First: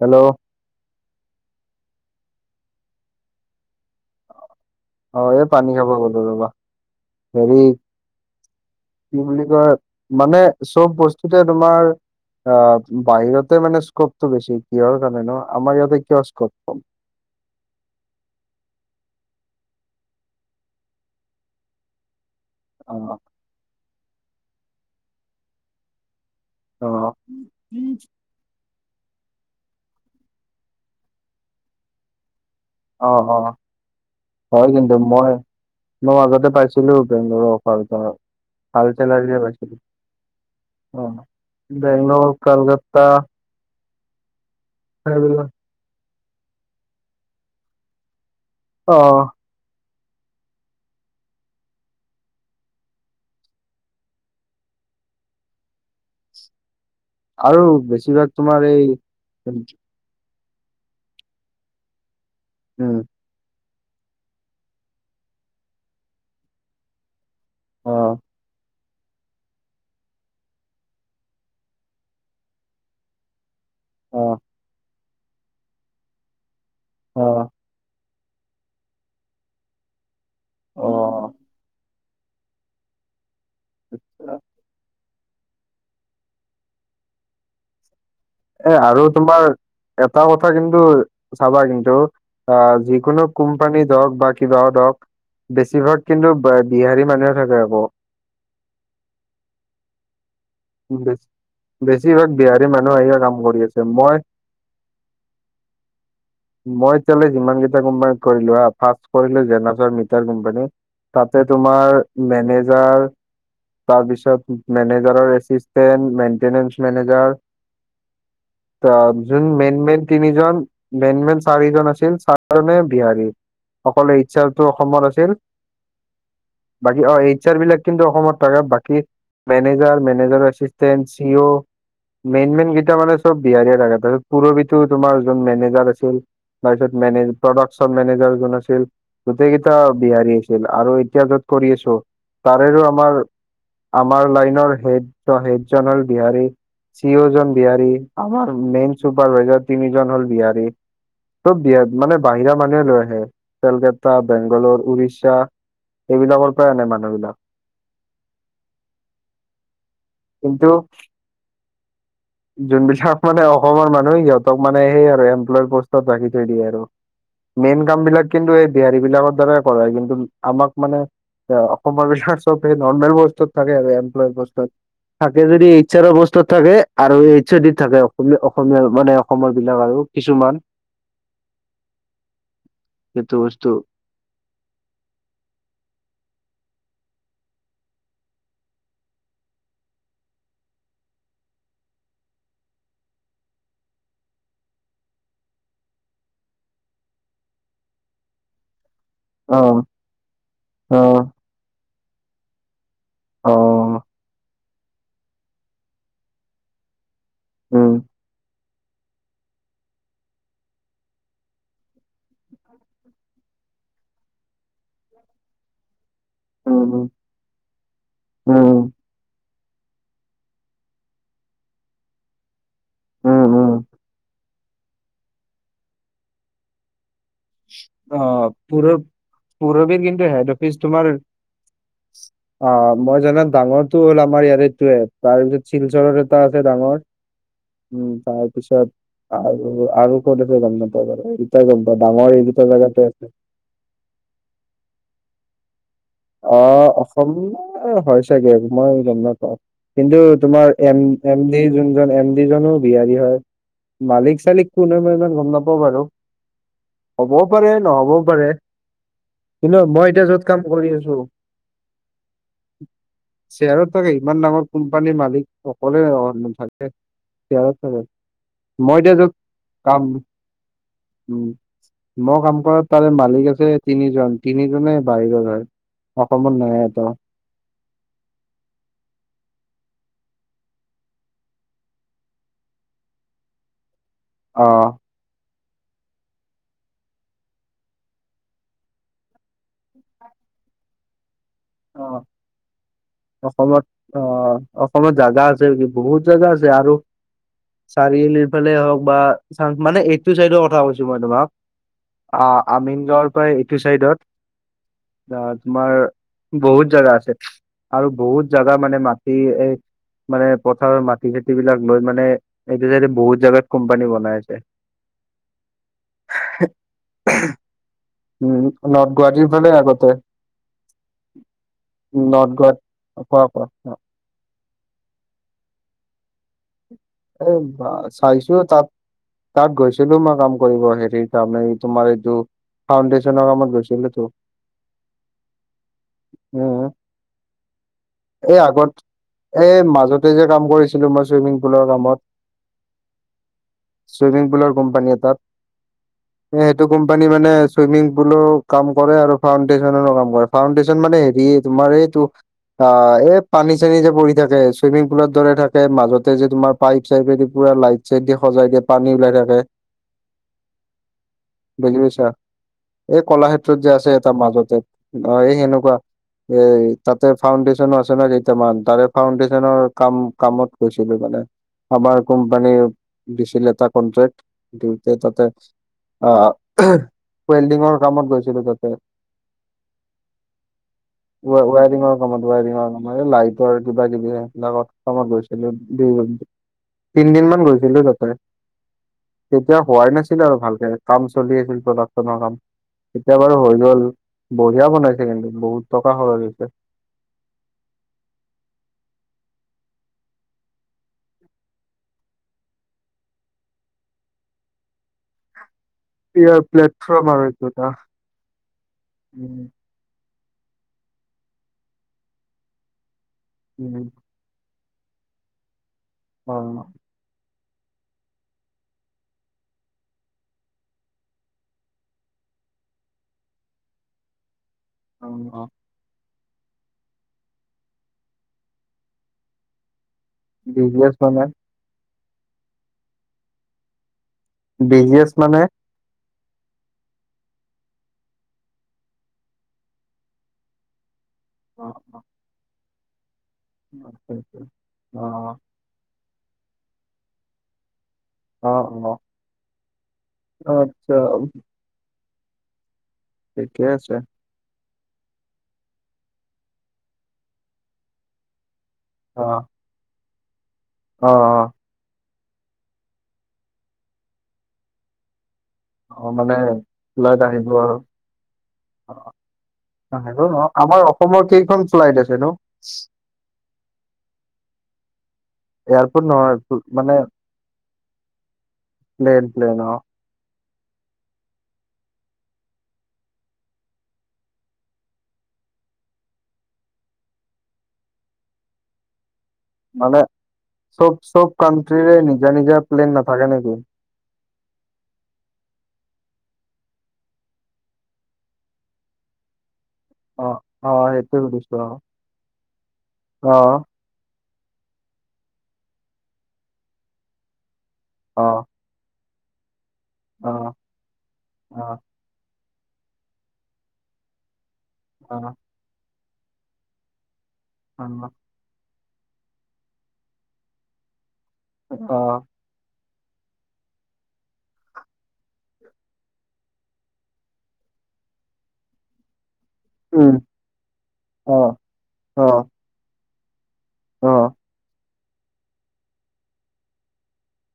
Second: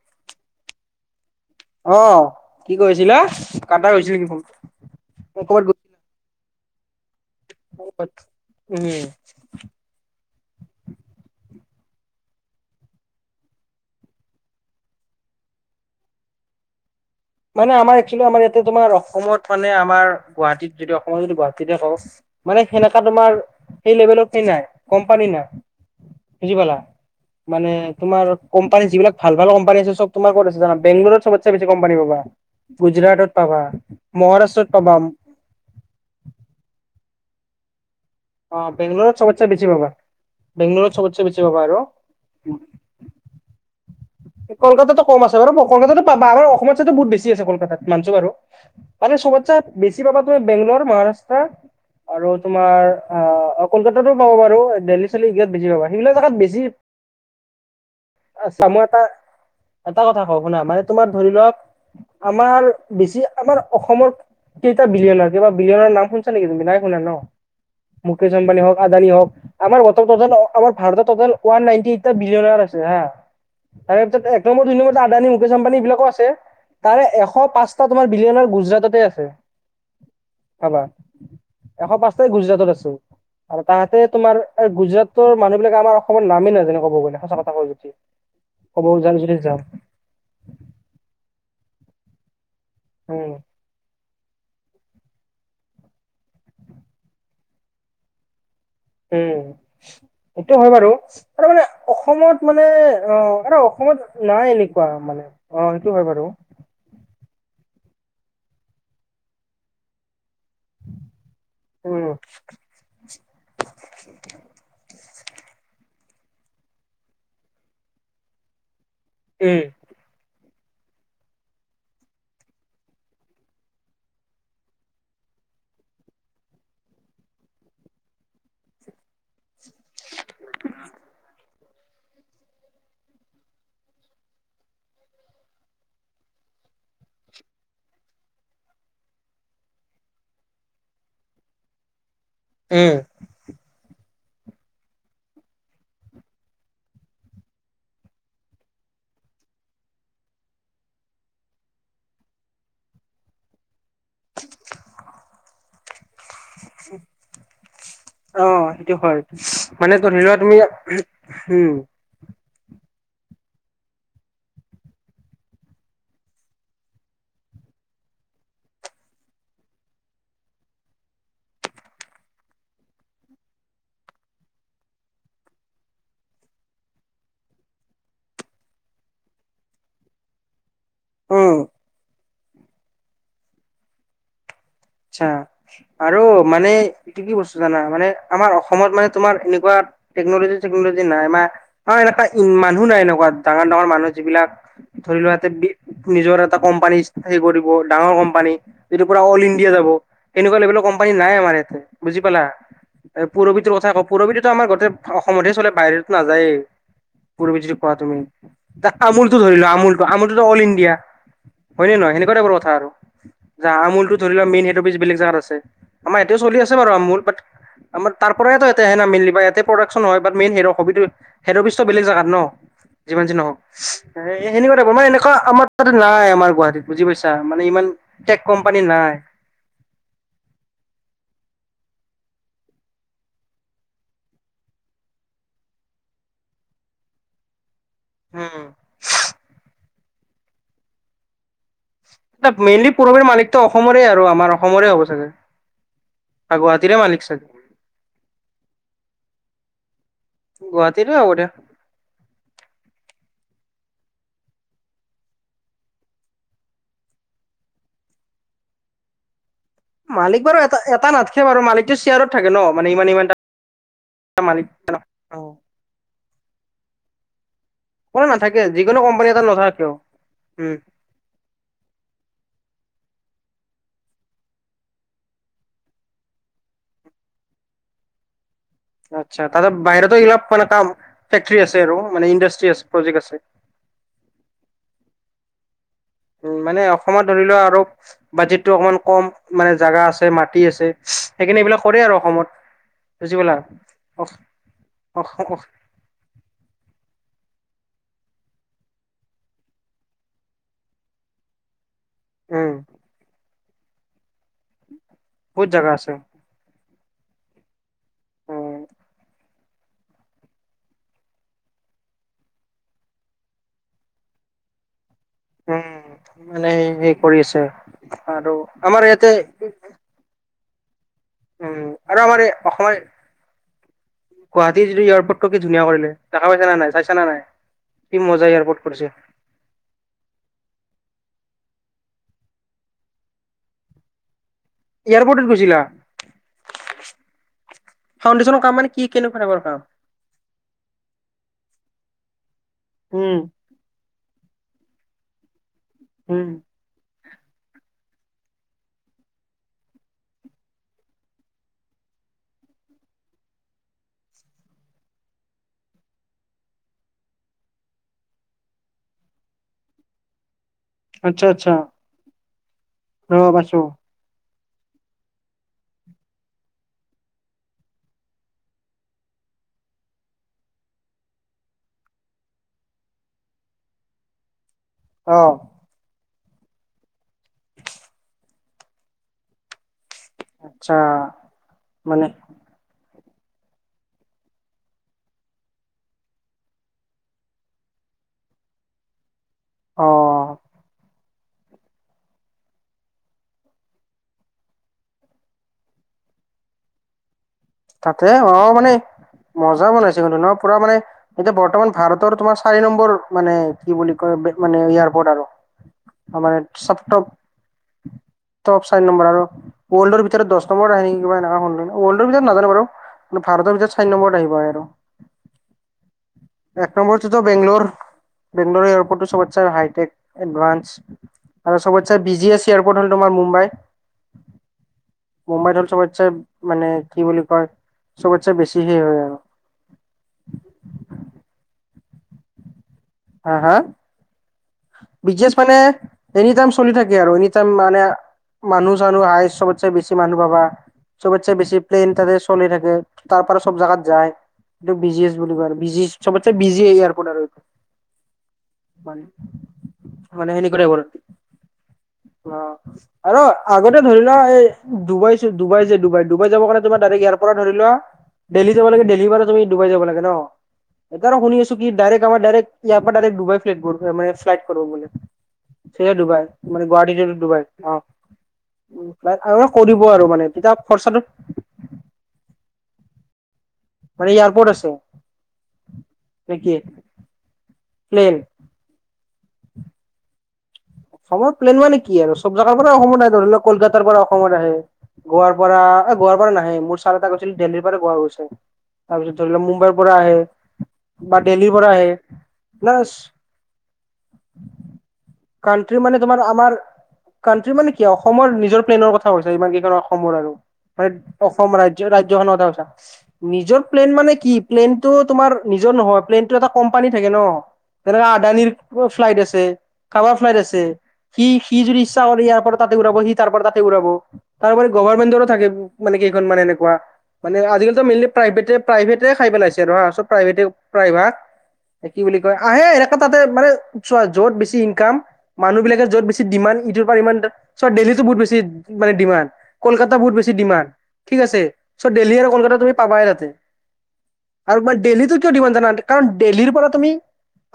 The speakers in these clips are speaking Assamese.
হেল্ল অ কি কৈছিলা কাটা গৈছিল নেকি ফোন অ এ ক'বাত পানী গৈ খাব গলো ৰবা হেৰি উম, কি বুলি কয় মানে চব বস্তুতে তোমাৰ অ বাহিৰতে মানে স্কপটো বেছি কিহৰ কাৰণে ন আমাৰ ইয়াতে কিয় স্কপ কম মানে আমাৰ একচুৱেলি আমাৰ ইয়াতে তোমাৰ অসমত মানে আমাৰ গুৱাহাটীত যদি অসমত যদি গুৱাহাটীতে কওঁ মানে অ সেনেকা তোমাৰ সেই লেভেলত নাই কোম্পানী নাই বুজি পালা অ মানে তোমাৰ কোম্পানী যিবিলাক ভাল ভাল কোম্পানী আছে চব তোমাৰ ক'ত আছে জানা বেংগলোৰ চবতচে বেছি কোম্পানী পাবা অ গুজৰাটত অ পাবা, হয় মহাৰাষ্ট্ৰত কিন্তু পাবা, মই মই মাজতে পাইছিলো বেংগলোৰ অফাৰ এটা অ', ভাল বেংগলৰত চেলাৰি চবতচে বেছি পাবা। বেংগলৰত পাইছিলো অ চবতচে বেছি পাবা আৰু। বেংগলোৰ কলগত ত কলকাতাটো কম আছে বাৰু কলকাতাতো পাবা আমাৰ অসমৰ ছাইতো বহুত বেছি আছে কলকাতাত মানছো বাৰু অ মানে চবতচে বেছি পাবা তুমি বেংগলোৰ মহাৰাষ্ট্ৰ আৰু তোমাৰ আহ কলকাতাতো পাবা বাৰু দেল্লী চেল্লীত বেছি পাবা সেইবিলাক জেগাত বেছি আৰু বেছিভাগ চোৱা তোমাৰ মই এই এটা এটা কথা কওঁ শুনা মানে তোমাৰ ধৰি লওক আমাৰ উম বেছি আমাৰ অসমৰ কেইটা বিলিয়নৰ কিবা বিলিয়নৰ নাম শুনিছা নেকি তুমি নাই শুনা ন অ মুকেশ আম্বানী হক আদানী হওক আমাৰ টোতেল ভাৰতৰ টোতেল ওৱান নাইটি এইট টা বিলিয়নৰ আছে হা তাৰে অ ভিতৰত এক নম্বৰ দুই নম্বৰত আদানী মুকেশ আম্বানী বিলাকো আছে তাৰে এশ পাঁচ তোমাৰ বিলিয়নৰ গুজৰাটতে আছে ভাবা অ এশ পাঁচ ত গুজৰাটত আছে আৰু তাহাতে অ তোমাৰ গুজৰাট তৰ মানুহবিলাকে আমাৰ অসমৰ নামেই নাজানে ক'ব গলে সঁচা কথা কয় যদি এ ক'ব আৰু যাম যদি তোমাৰ যাম এটা কথা কিন্তু চাবা কিন্তু আ যিকোনো উম কুম কোমপানী হওক বা কিবা হওক বেছিভাগ কিন্তু বিহাৰী মানুহে থাকে আক উম সেইটো হয় বাৰু বেছ- ত মানে বেছিভাগ অসমত বিহাৰী মানে মানুহ আহিয়ে অ কাম কৰি আৰু আছে মই অসমত নাই এনেকোৱা মানে অ সেইটো হয় বাৰু মই এতিয়ালে যিমান কেইটা কোম্পানী কৰিলো হা ফাৰ্ষ্ট কৰিলো জেছৰ মিটাৰ কোম্পানী। তাতে তোমাৰ উম মেনেজাৰ। তাৰপিছত মেনেজাৰৰ এচিতেন্ত, মেইনটেনেন্সত মেনেজাৰ। ত' যোন উম মেইন মেইন তিনিজন মেইন মেইন চাৰিজন আছিল চাৰিজনে বিহাৰী। অকললে ইচ্ছাো অসমত আছিল [unintelligible] বাকী অ' এইচাৰ বিলাক কিন্তু অসমত থাকে বাকী। মেনেজাৰ মেনেজাৰ আষ্টেণ্ট চি মেইন মেন গ [inaudible] তেতিয়া মানে চব বিহাৰীয়ে থাকে, তাৰপিছত পুৰবিতো তোমাৰ যোন মেনেজাৰ আছিল। তাৰপিছত মে প্ৰডাকচন মেনেজাৰ যোন আছিল। গোটেই কেইটা বিহাৰী আছিল আৰু এতিয়া যত কৰি আছো তাৰেৰো উম আমাৰ। আমাৰ লাইনৰ হেড হেড জন হ'ল বিহাৰী চিওজন। বিহাৰী আমাৰ মেইন চুপাৰভাইজাৰ তিনিজন হ'ল বিহাৰী। চব বি মানে বাহিৰা মানুহে লৈ আহে, কেলকাতা বেংগালৰ উৰিষ্যা। এইবিলাকৰ পৰাই আনে মানুহ বিলাক অ' সেইটো হয়, মানে ধৰি লোৱা তুমি। কিন্তু উম। যোনবিলাক মানে অসমৰ মানুহে সিহঁতক মানে সেই আৰু এমপ্লয় পষ্টত ৰাখি থৈ দিয়ে আৰু। মেইন কাম বিলাক কিন্তু এই বিহাৰী বিলাকৰ দ্বাৰাই কৰে কিন্তু আমাক মানে। এ' অসমৰ বিলাক চব সেই নৰ্মেল বস্তুত থাকে আৰু এম্লয় বস্তুত। থাকে যদি ইচ্ছাৰ অ বস্তু থাকে [unintelligible] আৰু এইচ ডিত থাকে অসমীয়া মানে অসমৰ বিলাক আৰু কিছুমান। উম। এইটো বস্তু। আচ্ছা আৰু মানে এইটো কি বস্তু জানা মানে আমাৰ অসমত মানে তোমাৰ এনেকুৱা। টেকনলজি ঠেকনলজি নাই, এনেকুৱা মানুহ নাই এনেকুৱা ডাঙৰ ডাঙৰ মানুহ যিবিলাক। ধৰি লোৱা সতে নিজৰ এটা কোম্পানী হেৰি কৰিব ডাঙৰ কোম্পানী যিটো পুৰা। দিয়া অ', যাব এনেকুৱা লেভেলৰ কোম্পানী অ', নাই আমাৰ ইয়াতে বুজি পালা? এ' পুৰৰবিতৰ কথা অ', কওঁ পুৰৰবিততো আমাৰ গোটতে অসমতহে চলে বাহিৰতো নাযায়েই। পোৰৰ বিজলিত পোৱা উম, তুমি [unintelligible] আমুলটো ধৰিলোৱা আমুলটো আমুলটোতো অল ইণ্ডিয়া হয় নে নহয় সেনেকুৱা এটা বোৰ কথা আৰু। যা আমুলটো ধৰি লোৱা মেইন সেইটো বছ বেলেগ জেগাত আছে, আমাৰ ইয়াতেও চলি আছে উম, বাৰু আমুল ব। আমাৰ তাৰ পৰাই তো এয়াতে উম, সেনা মিলিবা ইয়াতে। প্ৰডাকচন হয় বাত মেইন হেদ অফিচতো বেলেগ জেগাত ন যিমান যি উম, নহওক। উম। এ'সেনেকুৱা মানে এনেকুৱা আমাৰ তাতে নাই আমাৰ গুৱাহাটীত বুজি পাইছ মানে ইমান টেক কোম্পানী নাই। পৰবীৰ কিন্তু হেড অফিচ তোমাৰ। অ' মই জানাম ডাঙৰটো হ'ল আমাৰ ইয়াৰেটোৱে তাৰপিছত শিলচৰৰ এটা আছে ডাঙৰ। উম, তাৰ পিছত আৰু আৰু ক'ত আছে গম নাপাওঁ বাৰু ইটাই গম পাওঁ ডাঙৰ। এইকেইটা মেইনলি জেগাতে আছে পৰহীৰ মালিকতটো অসমৰে আৰু আমাৰ অসমৰে হ'ব চাগে। অ' গুৱাহাটীৰে মালিক চাগে অসমীয়া হয় চাগে মই গম নাপাও কিন্তু। তোমাৰ এম গুৱাহাটীৰে হ'ব এম দিয়া ডি যোনজন, এম ডি জনো। বিহাৰী হয়, মালিক চালিক কোন হয় মই ইমান গম নাপাও বাৰু। হ'বও পাৰে নহ'বও পাৰে। কিন্তু মই এতিয়া মালিক যত বাৰু কাম এটা কৰি এটা আছো। নাথাকে বাৰু মালিকটো শ্বেয়াৰত থাকে ন মানে ইমান ইমান শ্বেয়াৰত থাকে ইমান ডাঙৰ মালিক কোম্পানীৰ অ মালিক। অকলে অ থাক [unintelligible] কোনো নাথাকে যিকোনো মই এতিয়া কোম্পানী যাম এটাত নাথাকে কিয় কাম। উম উম, মই কাম কৰ তাৰে মালিক আছে তিনিজন, তিনিজনে বাহিৰত হয়। অসমত নোৱাই আক। আচ্ছা তাতে বাহিৰতো এইলপ মানে কাম ফেকটৰী আছে আৰু মানে ইণ্ডাষ্ট্ৰি আছে প্ৰজেক্ট আছে। অ। উম মানে অসমত ধৰি লোৱা আৰু বাজেটতটো অকমান কম মানে জাগা আছে মাটি আছে। সেইকাৰণে এইবিলাক কৰে আৰু অ', অসমত। বুজি পালা অসমত অ অস অসমত অস জাগা অস আছে [inaudible] বহুত জাগা আছে আৰু। চাৰিআলিৰফালে হওক বা মানে এইটো চাইডৰ কথা কৈছো মই তোমাক। অ উম আমিন গাঁৱৰ পৰা এইটো চাইডত। আ বহুত জাগা তোমাৰ আছে বহুত জাগা আছে। আৰু বহুত উম জাগা মানে মাটি এ। মানে পথাৰৰ মাটি চাতি বিলাক লৈ মানে এইটো চাইডে বহুত জাগাত কোম্পানী বনাই আছে। উম মানে সেই সে কৰি আছে আৰু উম, নৰ্থ আমাৰ ইয়াতে। গুৱাহাটীৰ ফালে আগতে উম আৰু আমাৰ এই অসমৰ [unintelligible] গুৱাহাটী যিতো এয়াৰপৰ্টো কি ধুনীয়া কৰিলে দেখা পাই চা না নাই। না নাই এ বা কি মজা চাইছোও এয়াৰপৰ্ট তাত। কৰিছে তাত গৈছিলো মই কাম কৰিব হেৰি কাম তোমাৰ এইটো। ফাউণ্ডেশচন হামত গৈছিলো ত। এয়াৰপৰ্টত গৈছিলা। উম এই ফাউণ্ডেশনৰ কাম আগত মানে কি কেনেকুৱা টাইপৰ এই কাম। মাজতে যে কাম কৰিছিলো মই চুইমিং পুলৰ কামত। উম। চুইমিং পুলৰ কোম্পানী উম এটাত সেইটো কোম্প। পানী মানে চুইমিং পুলৰ কাম কৰে আৰু ফাউণ্ডেছনৰ কাম কৰে ফাউণ্ডেছনৰ মানে হেৰি তোমাৰ এইটো। অ এই পানী চানী যে পৰি থাকে চুইমিং পুলৰ দৰে থাকে মাজতে যে তোমাৰ। পাইপ চাইপেদি পুৰা লাইট চাইট দি সজাই দিয় পানী ওলাই থাকে। আচ্ছা আচ্ছা বুজি পাইছা এই অ' পাইছো কলাক্ষেত্ৰত যে আছে এাটা মাজতে। অ সেই সেনেকুৱা। এই তাতে ফাউণ্ডেচনৰ আছে ন কেইটামান তাৰে ফাউণ্ডেছনৰ কাম কামত গৈছিলো মানে। আমাৰ কোম্পানী দিছিল এটা কনট্ৰেক্ট দিওঁতে তাতে। অ' অ অয়েল্ডিঙৰ কামত গৈছিলো তাতে। আচ্ছা ৱা ৱাৰিঙৰ মানে কামত। ৱাৰিঙৰ লাইটৰ কিবা কিবি সেইবিলাক কামত গৈছিলো [inaudible] তিন দিন মান গৈছিলো তাতে তেতিয়া হোৱাই নাছিলে অ' আৰু ভালকে কাম। চলি আছিল প্ৰডাকচনৰ কাম। এতিয়া বাৰু হৈ গ'ল বঢ়িয়া বনাইছে কিন্তু বহুত টকা সৰজ হৈছে। তাতে অ মানে মজা বনাইছে ন পুৰা মানে। এতিয়া বৰ্তমান ভাৰতৰ তোমাৰ চাৰি নম্বৰ মানে কি বুলি কয় মানে এয়াৰপৰ্ট আৰু। মানে ইয়াৰ চব টপ প্লেটফৰ্ম আৰু এইটো এটা উম। ৱৰ্লডৰ ভিতৰত দহ নম্বৰ আহে কা এনেুৱ ৱল্ডৰ ভিতৰত নাজান বাৰু। ভাৰৰ ভিতৰত চাৰি নম্বৰৰত আহিব আৰু। উম অ এক নম্বৰ টোত বেংলৰ বেংলৰ এয়াৰপৰ্টটো চব হাইটেক এডভানস। আৰু চবত চে বিজি এছ এয়াৰপৰ্ট হল তোমাৰ মুম্বাই। মুম্বাইত হ'ল চবতছে মানে কি বুলি কয় চবতচে বেছিহে হয় আৰু। বিজি এছ মানে। হা হা বিজিএছ মানে। এনি টাইম চলি থাকে আৰু এনি টাইম মানে, মানুহ- চানুহ আহিছ চবতে বেছি মানুহ পাবা। চবতচে বেছি অ প্লেইন তাতে চলি থাকে। তাৰপৰা চব জাগাত যায়। এইটো বি জি এছ বুলি কয় আৰু বি জি এছ চবতচে বিজি এয়াৰপট আৰু। অহ্, মানে অহ্ আচ্ছা। অঁ, আৰু ঠিকে আগতে আছে ধৰিলোৱা এই ডুবাই চে ডুবাই যে ডুবাই ডুবাইত যাব কাৰণে তোমাৰ ডাইৰেক্ট ইয়াৰ পৰা ধৰিলোৱা দেলহি যাবে লাগে, দেলহি অ সেইবাবে তুমি ডুবাই যাব লাগে ন'? এটা অ আৰু শুনিছো কি ডাইৰেক্ট আমাৰ, ডাইৰেক্ট ইয়াৰ পৰা ডাইৰেক্ট ডুবাই ফ্লেইটবোৰ মানে ফ্লাইটকৰো বুলি। সেইয়াই ডুবাই মানে গুৱাহাটীৰ টু ফ্লাইট ডুবাই, আহিব আৰু অঁ। উম, অ' তাক আৰু এবাৰ কৈ দিব আৰু আহিব মানে ন তেতিয়া আমাৰ খৰচাটো অসমৰ কেইখন ফ্লাইট আছে ন'? মানে এয়াৰপৰ্ট আছে। এয়াৰপৰ্ট নে কি নহয় মানে প্লেন। প্লেন, প্লেন অ। অসমৰ প্লেন মানে কি আৰু চব জাগাৰ পৰা অসমত আহে। ধৰিলওক কলকাতাৰ পৰা অসমলে আহে। গোৱাৰ পৰা, এ গোৱাৰ পৰা নাহে। মোৰ ছাৰ এটাই কৈছিল দেল্লীৰ পৰা গোৱা হৈ গৈছে। তাৰপিছত ধৰিলোৱা মুম্ব মুম্বাই পৰা মানে আহে চব বা দিল্লীৰ পৰা আহে, প্লাছ থাকে নেকি? [unintelligible] কাউন্টি মানে তোমাৰ আমাৰ কাউন্টি মানে কি আও অসমৰ নিজৰ প্লেনৰ কথা কৈছা যিমান কেইখন অস অসমৰ অ আৰু অ মানে সেইটো অসম সুধিছো ৰাজ্য ৰাজ্যখনৰ কথা কৈছা? অ নিজৰ প্লেন মানে কি? প্লেনটো তোমাৰ নিজৰ নহয় প্লেনটো এটা কোম্পানী থাকে ন'। যেনেকা অ আদানিৰ ক 'ফ্লাইট আছে, কাবাৰ অ অ ফ্লাইট আছে সি সি যদি ইচ্ছা কৰি ইয়াৰ পৰা তাতে উৰাব, সি তাৰ পৰা তাতে উৰাব। তাৰউপৰি অ অ গভৰ্মেণ্টৰো থাকে। মানে কেইখন মানে এনেকুৱা। মানে, আজি-কালিটো মেইনলি অ প্ৰাইভেটে প্ৰাইভেটে খাই পেলাইছে আৰু হাঁ। চব প্ৰাইভেটে প্ৰাইভাগ কি বুলি অ' কয় আহে এনেকা তাতে মানে চোৱা য'ত বেছি ইনকাম মানুহবিলাকে য'ত বেছি ডিমাণ্ড দিব পাৰে সিমান চ' দেলহীটো বহুত বেছি মানে ডিমাণ্ড। কলকাতা বহুত উম বেছি ডিমাণ্ড ঠিক অ আছে। চ' দেলহীৰ অ আৰু কলকাতা তুমি পাবাই তাতে। অ আৰু মই দেলহীৰটো কিয় দিব নাজানা আনকি কাৰণ দেলহীৰ পৰা তুমি,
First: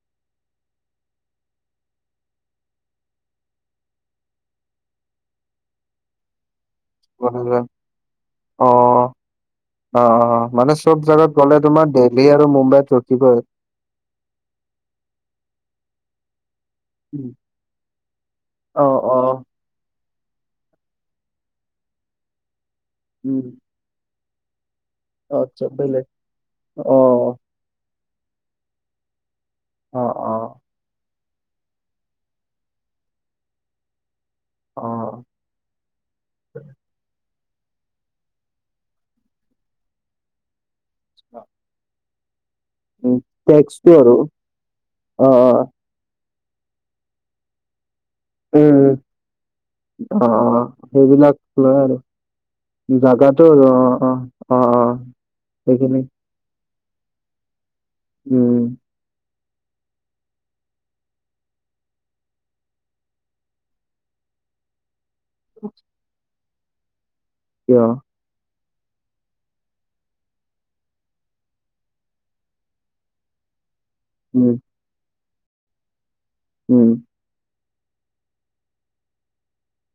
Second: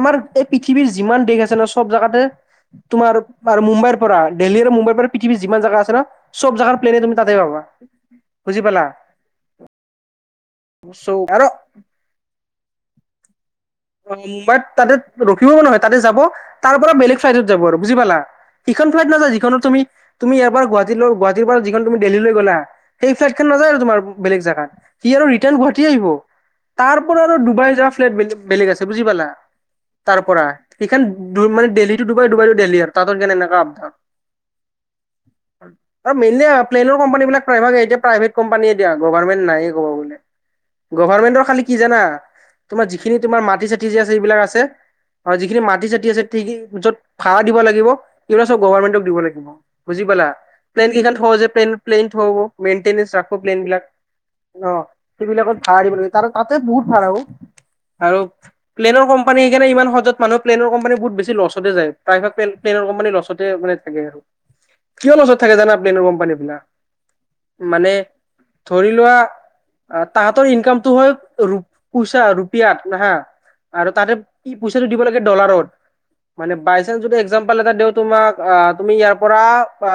আমাৰ এই পৃথ পৃথিৱীৰ যিমান দেশ আছে ন' চব জাগাতে তোমাৰ আৰু মুম্বাইৰ পৰা। দেল্হী আৰু মুম্বাইৰ পৰা পৃথিৱী যিমান জাগা আছে ন' চব জাগাৰ প্লেনে তুমি তাতে পাবা। অ', বুজি পালা? অঁ, অঁ মানে চব চ' জাগাত আৰু গ'লে তোমাৰ দেলহী আৰু মুম্বাইত ৰখিবই। অ মুম্বাইত তাতে ৰখিবও নহয় তাতে যাব। তাৰপৰা বেলেগ ফ্লাইটত যাব আৰু বুজি পালা? সিইখন অ', ফ্লাইট নাযায়, অ', যিখনত তুমি তুমি ইয়াৰ পৰা গুৱাহাটীলৈ গুৱাহাটীৰ পৰা যিখন তুমি দেলহীলৈ গ'লা। সেই ফ্লাইটখন উম, নযায় আৰু তোমাৰ বেলেগ জেগাত। সি আৰু ৰিটাৰ্ণ আচ্ছা উভতি বেলেগ আহিব। তাৰপৰা আৰু অ'। ডুবাই যোৱা ফ্লাইট বেলে বেলেগ আছে। বুজি পালা? অ', তাৰপৰা, অ', সিখন ডু মানে দেলহী টো ডুবাই ডুবাই টো দেলহী আৰু তাহাঁতৰ কাৰণে এনেকা আ অ', আ মেইনলী আ প্লেনৰ কোম্পানীবিলাক প্ৰায়ভাগ এতিয়া প্ৰাইভেট কোম্পানীয়ে দিয়া। গভাৰ্মেণ্ট নাইয়ে ক'ব গ'লে। গভাৰ্মেণ্টৰ খালি কি জানা? উম খিনি তোমাৰ মাটি-চাতি টেক্সটো যে আৰু আছে এইবিলাক আছে। অ যিখিনি মাটি -চাতি আছে মাটিখিনি য'ত ভাড়া দিব লাগিব। এইবিলাক চব উম গভাৰ্মেণ্টক দিব লাগিব। বুজি অ পালা? অ প্লেনকেইখন থওঁ সেইবিলাক যে লয় আৰু প্লেন--প্লেন থব মেইণ্টেনেছ ৰাখো জাগাটো প্লেন অ', বিলাক। অ', অ', অ অঁ, সেইবিলাকত ভাড়া দিব সেইখিনি লাগে। তাতে তাতে বহুত ভাড়া অ'। আৰু উম, প্লেনৰ কম কম্পানী সেইকাৰণে ইমান সহজত মানুহ প্লেনৰ কম্পানীৰ বহুত বেছি ল'ছটে যায়। প্ৰায়ভাগ প্লেন প্লেনৰ কোম্পানীৰ ল'ছতে মানে থাকে আৰু। [inaudible] কিয় লচত থাকে জানা প্লেনৰ কোম্পানী বিলাক? কিয় মানে ধৰি লোৱা তাহাঁতৰ ইনকামটো হয় ৰো পইচা ৰূপ ৰুপিয়াত হা, আৰু তাহাঁতে উম, কি পইচাটো দিব লাগে ডলাৰত মানে উম, বাইচেন্স যদি এক্সাম্পল এটা দিওঁ তোমাক অ তুমি ইয়াৰ পৰা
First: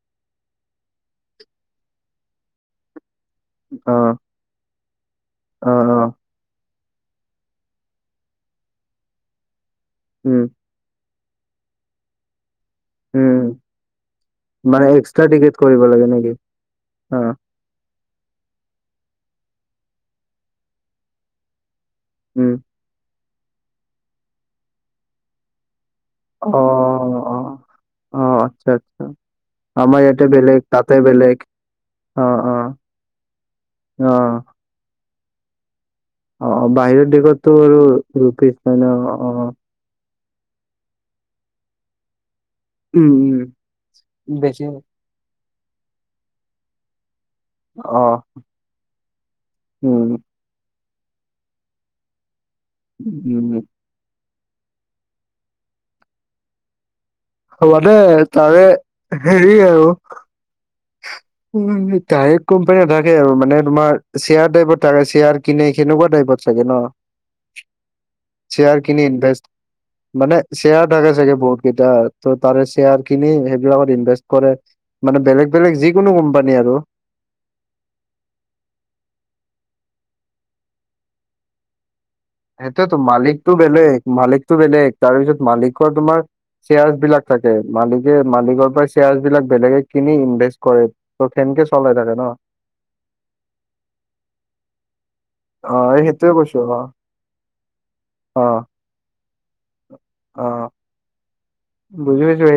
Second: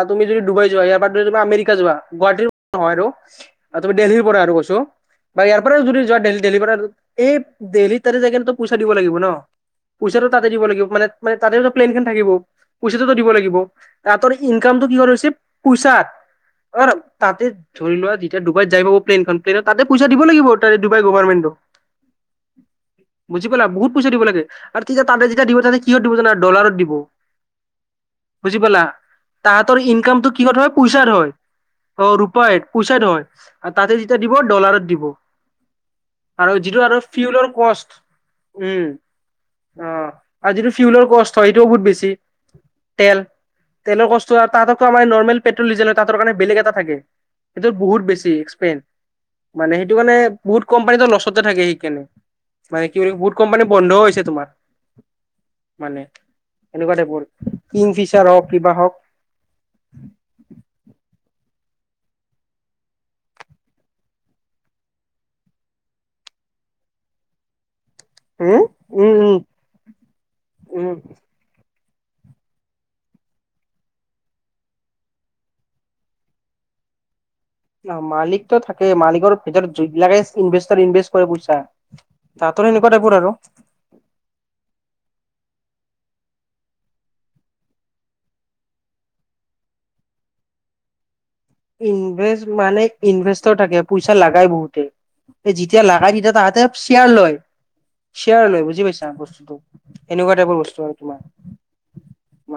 তুমি যদি ডুবাই যোৱা ইয়াৰ পৰা যদি তুমি আমেৰিকা যোৱা গুৱাহাটীৰ নহয় আৰু। আৰু তুমি অ', দেল্হিৰ পৰা আৰু কৈছোঁ, বা ইয়াৰ অ', অ পৰাও যদি যোৱা দেলহি দেলহিৰ পৰা এই দেলহিত তাতে যায় কিনে ত পইচা দিব লাগিব ন, পইচাটো উম, তাতে দিব লাগিব মানে মানে তাতেওটো প্লেনখন থাকিব পইচাটোত দিব লাগিব, উম। তাহঁতৰ মানে ইনকামটো কিহত এক্সট্ৰা হৈছে টিকেট কৰিব লাগে পইচাত, নেকি? অ তাহাঁতে ধৰি লোৱা যেতিয়া ডুবাইত যাই পাব প্লেনখন প্লেনত ততে পইচা দিব লাগিব তাৰে ডুবাই গভাৰমেণ্টক উম। বুজি পালা বহুত পইচা দিব লাগে, আৰু তেতিয়া তাতে যেতিয়া দিব তাতে কিহত দিব জানা? অ', ডলাৰত দিব। অ', অ', বুজি আচ্ছা, পালা? আচ্ছা। তাহাঁতৰ আমাৰ ইয়াতে ইনকামটো কিহত বেলেগ হয় তাতে পইচাত হয়। বেলেগ অ ৰূপাই পইচাত হয়, তাহাঁতে অ যেতিয়া দিব ডলাৰত দিব অ আৰু যিটো আৰু বাহিৰৰ দেশত ফিউলৰ টো আৰু ৰূপিত নহয় ন অ অ। অঁ আৰু যিটো ফিউলৰ কষ্ট হয় সেইটোও বহুত বেছি। উম তেল উম তেলৰ কষ্টটো আৰু বেছি তাত আকো আমাৰ নৰ্মেল পেট্ৰল ডিজেল নহয়, তাহাঁতৰ কাৰণে বেলেগ এটা থাকে। সেই অ বহুত বেছি এক্সপেন, মানে সেইটো উম কাৰণে বহুত কোম্পানী ত লছ তে থাকে সেই কেনে, মানে কি বুলি বহুত উম কোম্পানী বন্ধও হৈছে তোমাৰ। মানে এনেকুৱা টাইপৰ। কিং মানে ফিচাৰ হওক তাৰে কিবা হওক হেৰি আৰু ডাইৰেক্ট কোম্পানী নাথাকে আৰু মানে তোমাৰ শ্বেয়াৰ টাইপত থাকে শ্বেয়াৰ। কিনে কেনেকুৱা টাইপত চাগে ন? উম শ্বেয়াৰ কিনি উম উম ইনভেষ্ট মানে শ্বেয়াৰ উম থাকে চাগে বহুত কেইটা আৰু। ত' তাৰে শ্বেয়াৰ কিনি সেইবিলাকত ইনভেষ্ট কৰে, মানে বেলেগ বেলেগ যিকোনো কোম্পানী আৰু। মালিকতো থাকে মালিকৰ ভিতৰত যোন বিলাকে ইনভেষ্টাৰ ইনভেষ্ট কৰে পইচা তাহাঁতৰ সেনেকুৱা সেইটোৱেতো টাইপৰ আৰু মালিকটো বেলেগ মালিকতো বেলেগ তাৰপিছত মালিকৰ তোমাৰ শ্বেয়াৰ্চ বিলাক থাকে, মালিকে মালিকৰ পৰা শ্বেয়াৰ্চ বিলাক বেলেগে কিনি ইনভেষ্ট কৰে। ত কেনকে চলাই থাকে ন? ইনভেষ্ট মানে ইনভেষ্টৰ থাকে পইচা লাগাই বহুতে। সেই যেতিয়া অ' এই লাগাই সেইটোৱে তেতিয়া কৈছো তাহাঁতে অ' শ্বেয়াৰ লয় শ্বেয়াৰ অ' লয়, বুজি পাইছা বস্তুটো? এনেকুৱা টাইপৰ অ' বস্তু আৰু তোমাৰ। বুজি পাইছোঁ সেই